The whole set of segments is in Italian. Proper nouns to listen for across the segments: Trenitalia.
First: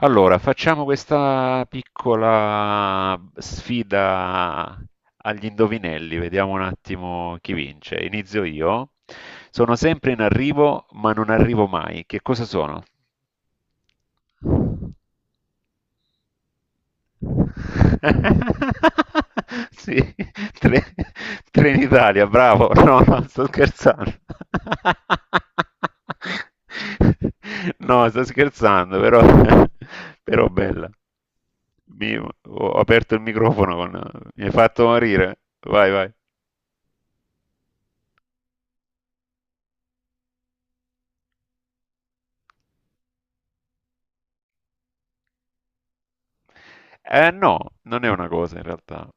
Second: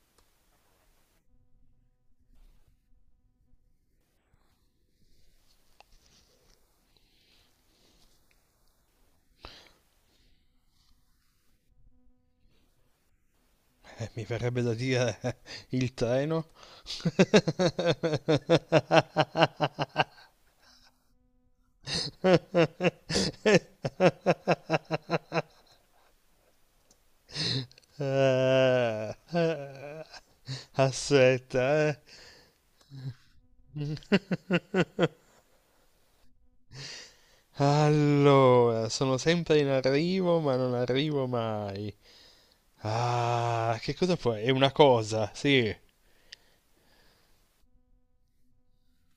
Allora, facciamo questa piccola sfida agli indovinelli, vediamo un attimo chi vince. Inizio io. Sono sempre in arrivo, ma non arrivo mai. Che cosa sono? Mi verrebbe da dire il treno. Sì, Tre- Trenitalia, bravo. No, no, sto scherzando. No, sto scherzando, però, però bella. Aspetta, eh. Ho aperto il microfono con... Mi hai fatto morire. Vai, vai. Allora, sono sempre in arrivo, ma non arrivo mai. Ah, che cosa può? È una cosa, sì. Eh no, non è una cosa in realtà.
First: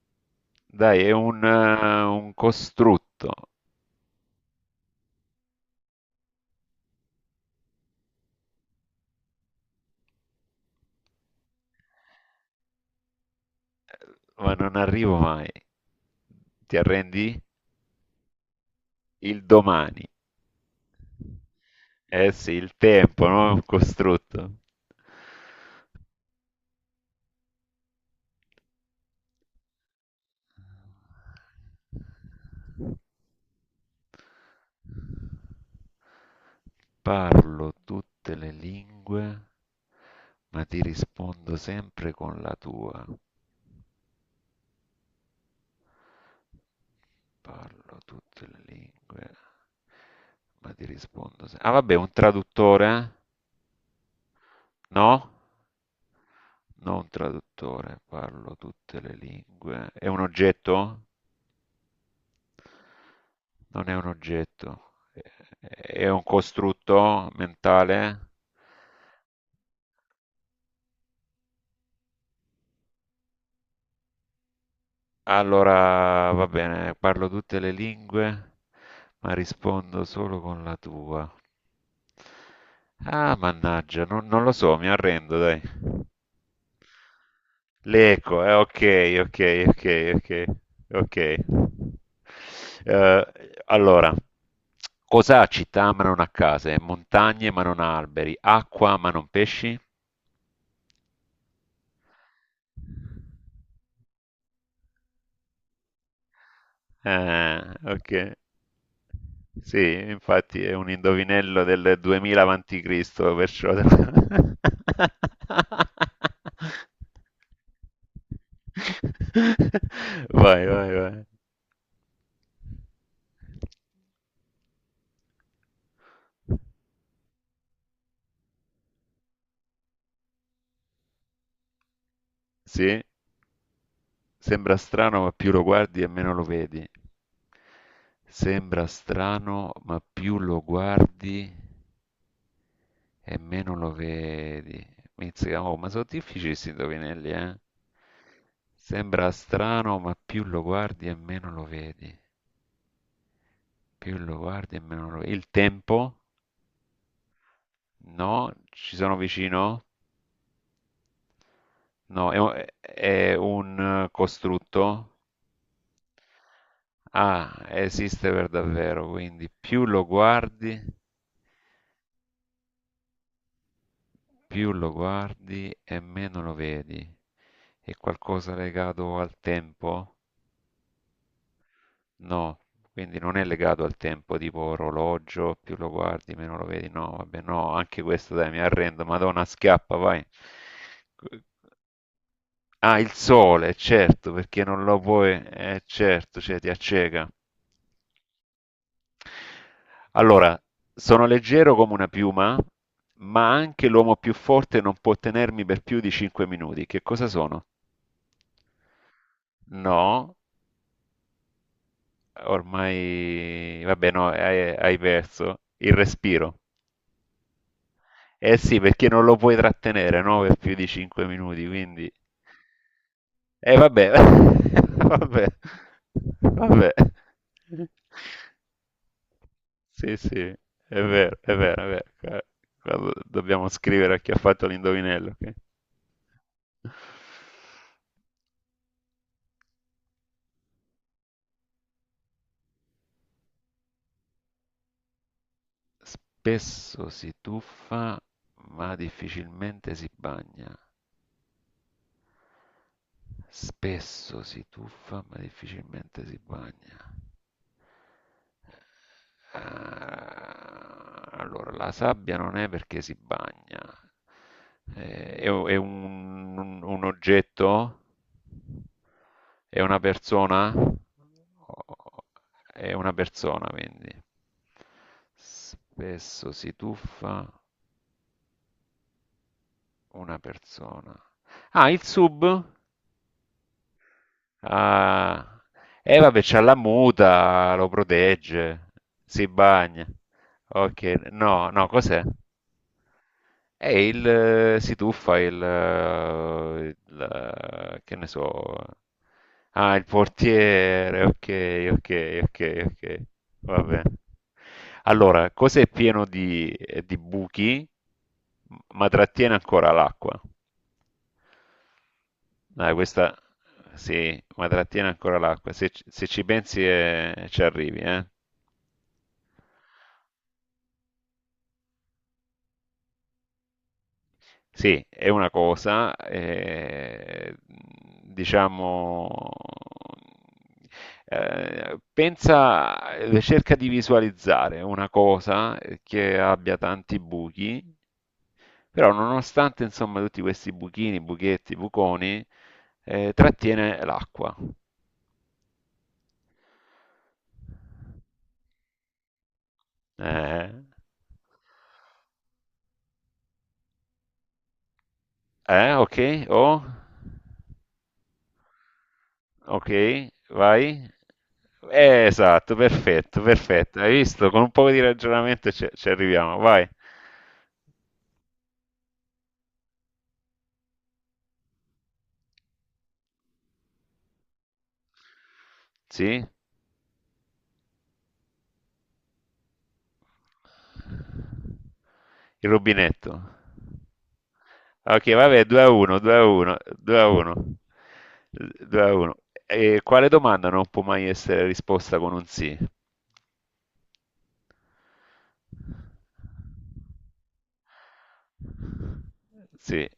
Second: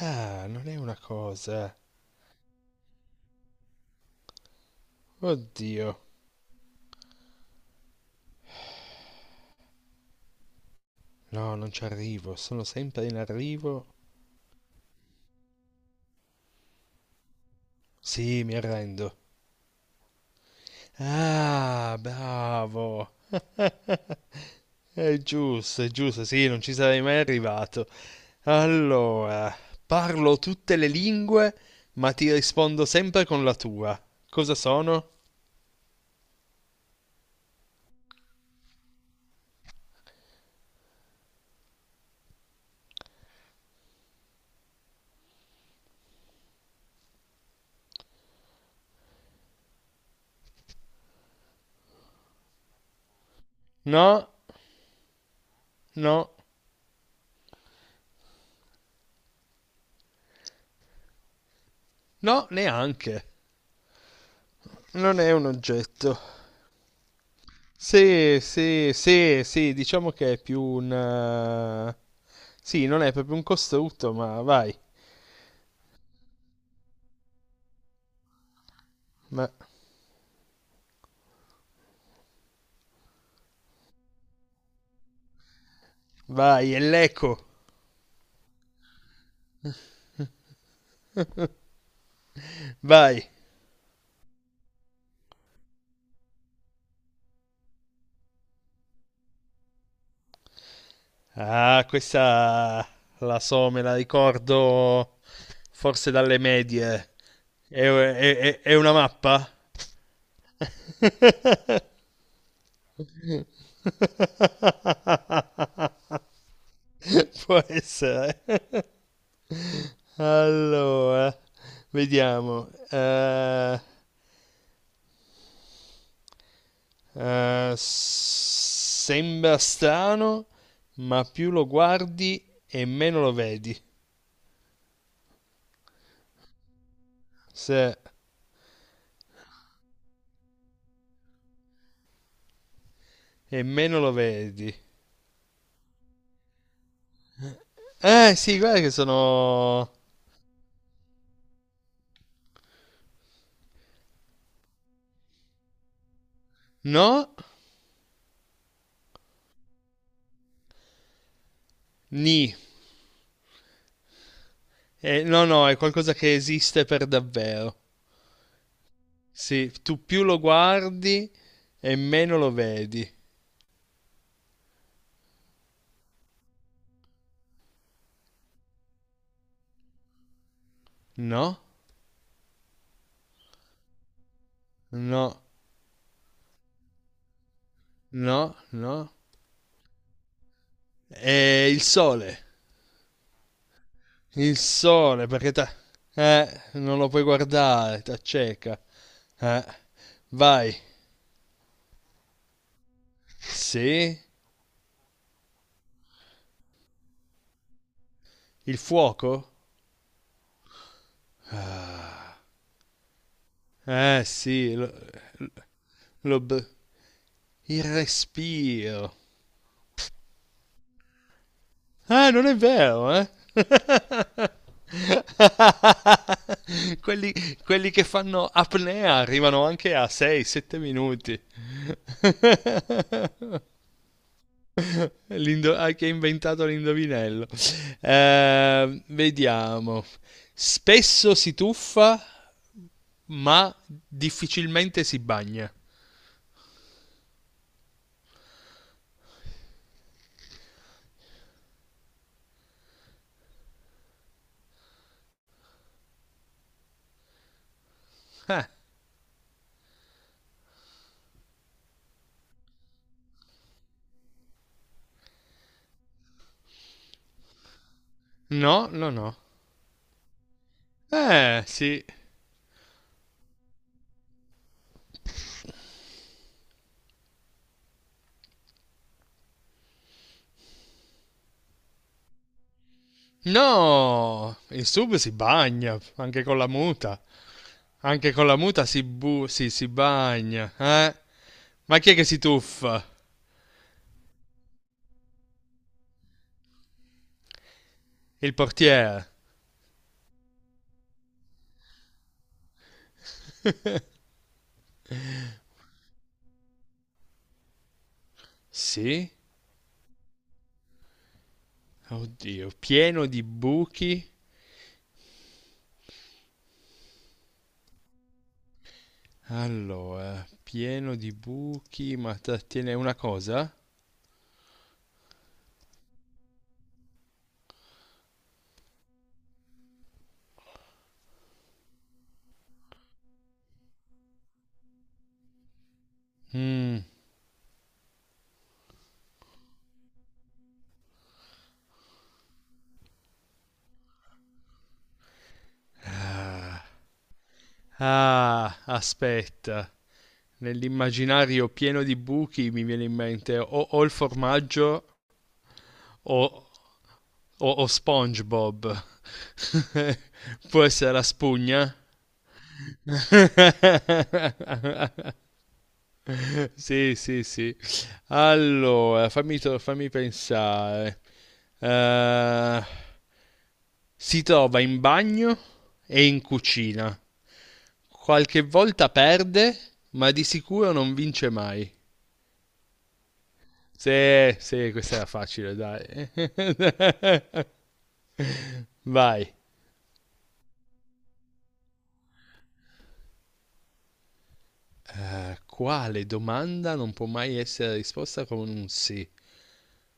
Ah, non è una Dai, è un, cosa. eh, un costrutto, Oddio. No, non ci arrivo, sono sempre in arrivo. ma non arrivo mai. Ti arrendi? Sì, mi arrendo. Il domani. Ah, Eh sì, il bravo. tempo, no? È un costrutto. È giusto, sì, non ci sarei mai arrivato. Allora, parlo tutte le lingue, ma ti rispondo sempre con la tua. Cosa sono? Parlo tutte le lingue, ma ti rispondo sempre con la tua. Parlo tutte le lingue, ma ti rispondo ah, vabbè, un traduttore? Eh? No, No? no, Non un traduttore, parlo tutte le lingue. È un oggetto? no, neanche. Non è un oggetto. Non È è un è oggetto. un costrutto mentale? Sì, sì, sì, sì, diciamo che è più un... Sì, non è proprio un costrutto, ma vai. Allora, va bene, parlo tutte le lingue, ma Ma rispondo solo con la tua. Ah, mannaggia, non lo so, mi arrendo, dai. vai, è l'eco. L'eco, ok, ok, ok, ok, ok. Eh, Vai. allora, cos'ha città ma non ha case, montagne ma non ha alberi, acqua ma non pesci? Ah, questa la so, me la ricordo forse dalle medie. È, Ok. è- è- è una mappa? Sì, infatti è un indovinello del 2000 avanti Cristo, perciò... Può essere. Vai, vai, vai. Allora, vediamo. Sembra strano, ma più lo guardi e Sì, meno lo vedi. sembra strano, ma più lo guardi e meno lo vedi. Se, Sembra strano, ma più lo guardi e E meno lo meno lo vedi. vedi. Mizzica, oh, ma sono difficili questi indovinelli, eh? Eh sì, guarda che Sembra sono... strano, ma più lo guardi e meno lo vedi. Più lo guardi e meno lo vedi. Il tempo? No, No? Ci sono vicino? No, è ni. un, è un, eh, costrutto? No, no, è qualcosa che esiste per Ah, davvero. esiste per davvero, quindi Sì, più tu lo più lo guardi. guardi e meno lo vedi. Più lo guardi e meno lo vedi. È qualcosa legato al tempo? No, No, quindi non è legato al tempo, tipo no, orologio, più lo guardi, meno lo vedi. No, vabbè, no, anche questo dai, no, mi arrendo. no. Madonna, schiappa, vai. È il sole. Ah, il sole, certo, Il perché non lo sole, puoi, perché ta... certo, cioè ti non lo puoi acceca. guardare, t'acceca. Eh, Allora, Vai. sono leggero come una piuma, ma anche l'uomo Sì? più forte non può tenermi per più di 5 minuti. Che cosa sono? Il fuoco? No, ormai, vabbè, no, hai, Sì, lo... hai perso il lo respiro. br- il Eh sì, perché respiro. non lo puoi trattenere, no, per più di 5 minuti, quindi... Ah, non è vero, eh? Eh vabbè, vabbè, vabbè. Quelli, quelli che fanno apnea arrivano anche a Sì, sì, è 6-7 vero, minuti. è vero, è vero. Quando dobbiamo scrivere a chi ha fatto l'indovinello, ok? Ah, che ha inventato l'indovinello. Vediamo. Spesso si tuffa, ma difficilmente si bagna. Spesso si tuffa, ma difficilmente si bagna. Spesso si tuffa ma difficilmente si bagna. Eh, Ah, allora, la sabbia non è perché si bagna. È un oggetto? no, no, no. È una persona? Sì. O- È una persona, quindi. Spesso si tuffa una persona. Ah, il sub? No, in sub si Ah, bagna, e vabbè, anche con c'ha la la muta. muta, lo Anche con la muta protegge, si si bagna. bagna, Ok, eh? no, no, Ma chi è cos'è? che si tuffa? È il, si tuffa il, che ne Il so, portiere. ah, il portiere, ok, ok, ok, ok, va bene. Allora, cos'è pieno di buchi, ma Sì? trattiene ancora l'acqua? Oddio, Dai, pieno questa di buchi. sì, ma trattiene ancora l'acqua. Se ci pensi ci arrivi, eh. Allora, pieno di buchi, ma trattiene una cosa? Sì, è una cosa, diciamo, pensa, cerca di visualizzare una cosa che abbia Mm. tanti buchi, però nonostante insomma tutti questi buchini, buchetti, buconi, trattiene l'acqua. Ah, aspetta. Eh, Nell'immaginario pieno di buchi mi viene in mente o, o il formaggio ok, o, oh. o, o SpongeBob. Ok, Può vai. essere la spugna? Esatto, perfetto, perfetto. Hai visto? Con un po' di ragionamento ci arriviamo. Vai. Sì, sì, sì. Allora, fammi pensare. Eh, si trova in bagno e in Sì? cucina. Qualche volta perde, ma di sicuro non vince mai. Il rubinetto. Sì, sì, questa era Ok, vabbè, facile, 2 a dai. 1, 2-1, 2-1, 2 a 1. Vai. E quale domanda non può mai essere risposta con un sì? Quale domanda non può mai essere risposta con un sì? Sì,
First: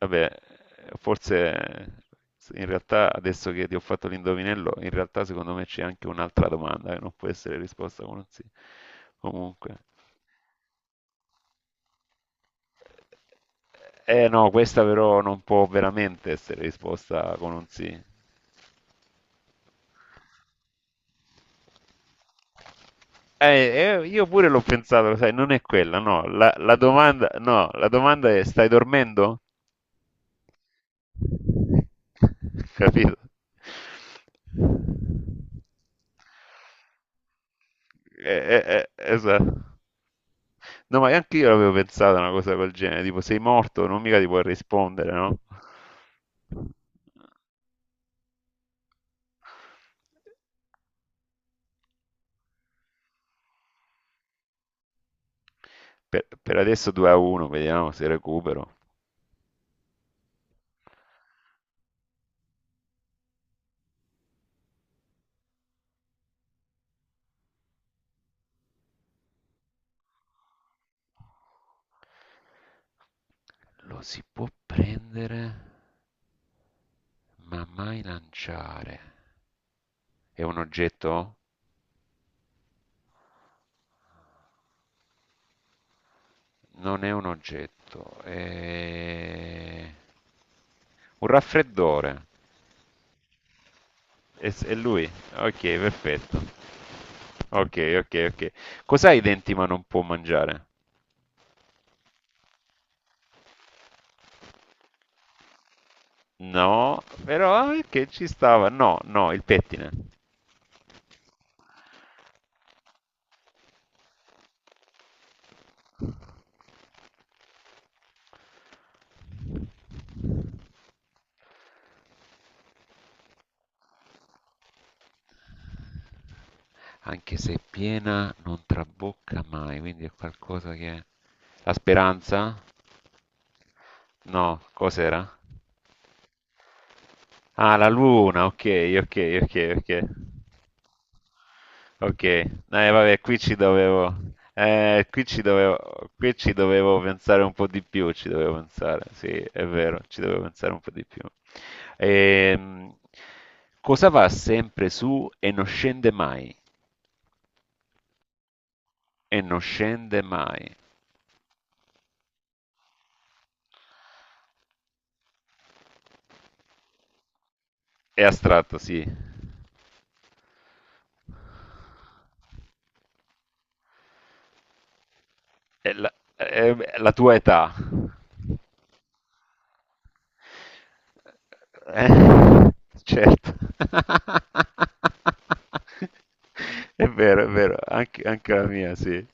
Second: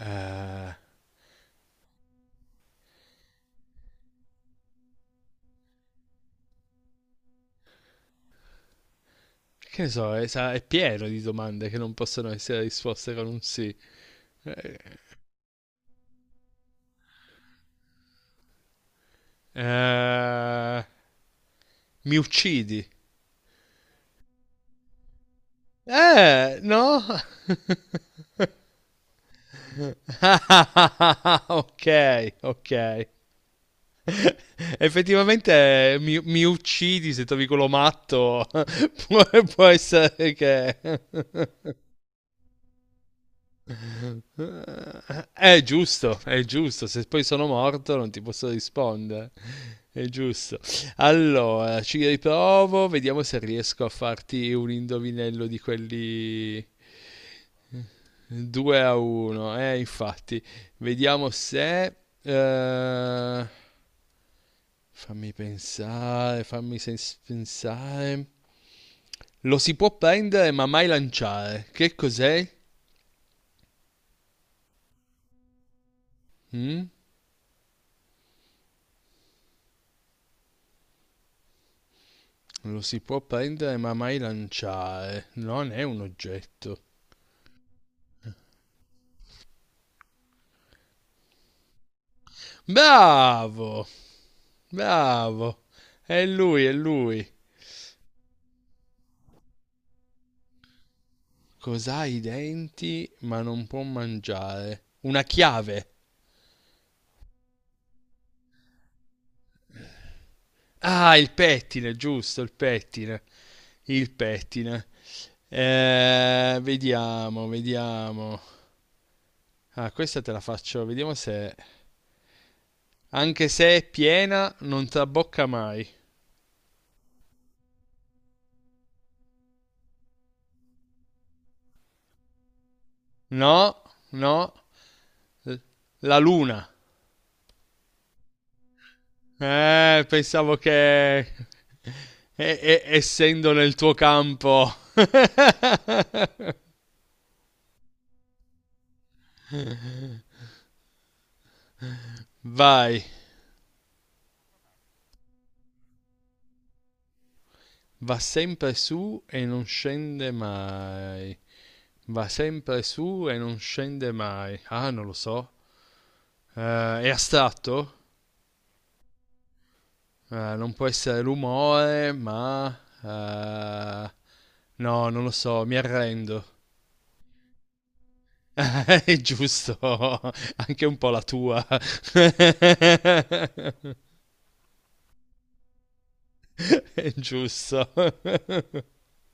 vabbè, forse in realtà adesso che ti ho fatto l'indovinello, in realtà secondo me c'è anche un'altra domanda che non può essere risposta con un sì. Comunque. che ne so, è pieno di domande che non possono essere risposte con un sì. Eh no, questa però non può veramente essere risposta con un sì. Eh, Mi uccidi. Io pure l'ho pensato, lo sai, non è quella, no. La, la No? domanda, no, la domanda è stai dormendo? Ok, ok. Capito? Effettivamente mi uccidi se trovi quello Eh, matto. eh, eh, può, può esatto. essere che... No, ma anche io avevo pensato a una cosa del genere, tipo sei morto, non mica ti puoi rispondere, no? È giusto, è giusto. Se poi sono morto non ti posso rispondere. È giusto. Allora, ci riprovo. Vediamo se riesco a farti un indovinello di Per quelli adesso 2-1, vediamo se recupero. 2-1, infatti. Vediamo se... fammi pensare, pensare. Lo si può prendere ma mai lanciare. Che cos'è? Lo si può prendere, Mm? ma mai lanciare. È un oggetto? Lo si può prendere ma mai lanciare. Non è un oggetto. Non è un oggetto, è un raffreddore. Bravo, È lui? Ok, bravo. È perfetto. lui, è lui. Ok, ok, ok. Cos'ha i denti ma non può mangiare? Cos'ha i denti ma non può mangiare? Una chiave. No, però che ci stava? No, no, il pettine. Ah, il pettine, giusto, il pettine. Il pettine. Vediamo, vediamo. Ah, questa te la faccio, vediamo se... Anche se è piena, non trabocca mai. Anche se è piena non trabocca mai, quindi è qualcosa che... La speranza? No, no. No, cos'era? L- La luna. Ah, la luna, ok, ok, ok, ok. Pensavo che... Ok, vabbè, essendo nel tuo campo... eh, qui ci dovevo, qui ci dovevo pensare un po' di più, ci dovevo pensare, sì, è vero, ci dovevo pensare un po' di più. Ehm, Vai. cosa va sempre su e non scende mai? Va sempre su E e non non scende scende mai. mai. Va sempre su e non scende mai. Ah, non lo so. Eh, è astratto? È astratto, sì. Non può essere l'umore, ma... eh, no, non lo so, mi È la, arrendo. è la tua età. È giusto, anche un po' la tua. Eh, certo. È è vero, giusto. anche la mia, sì.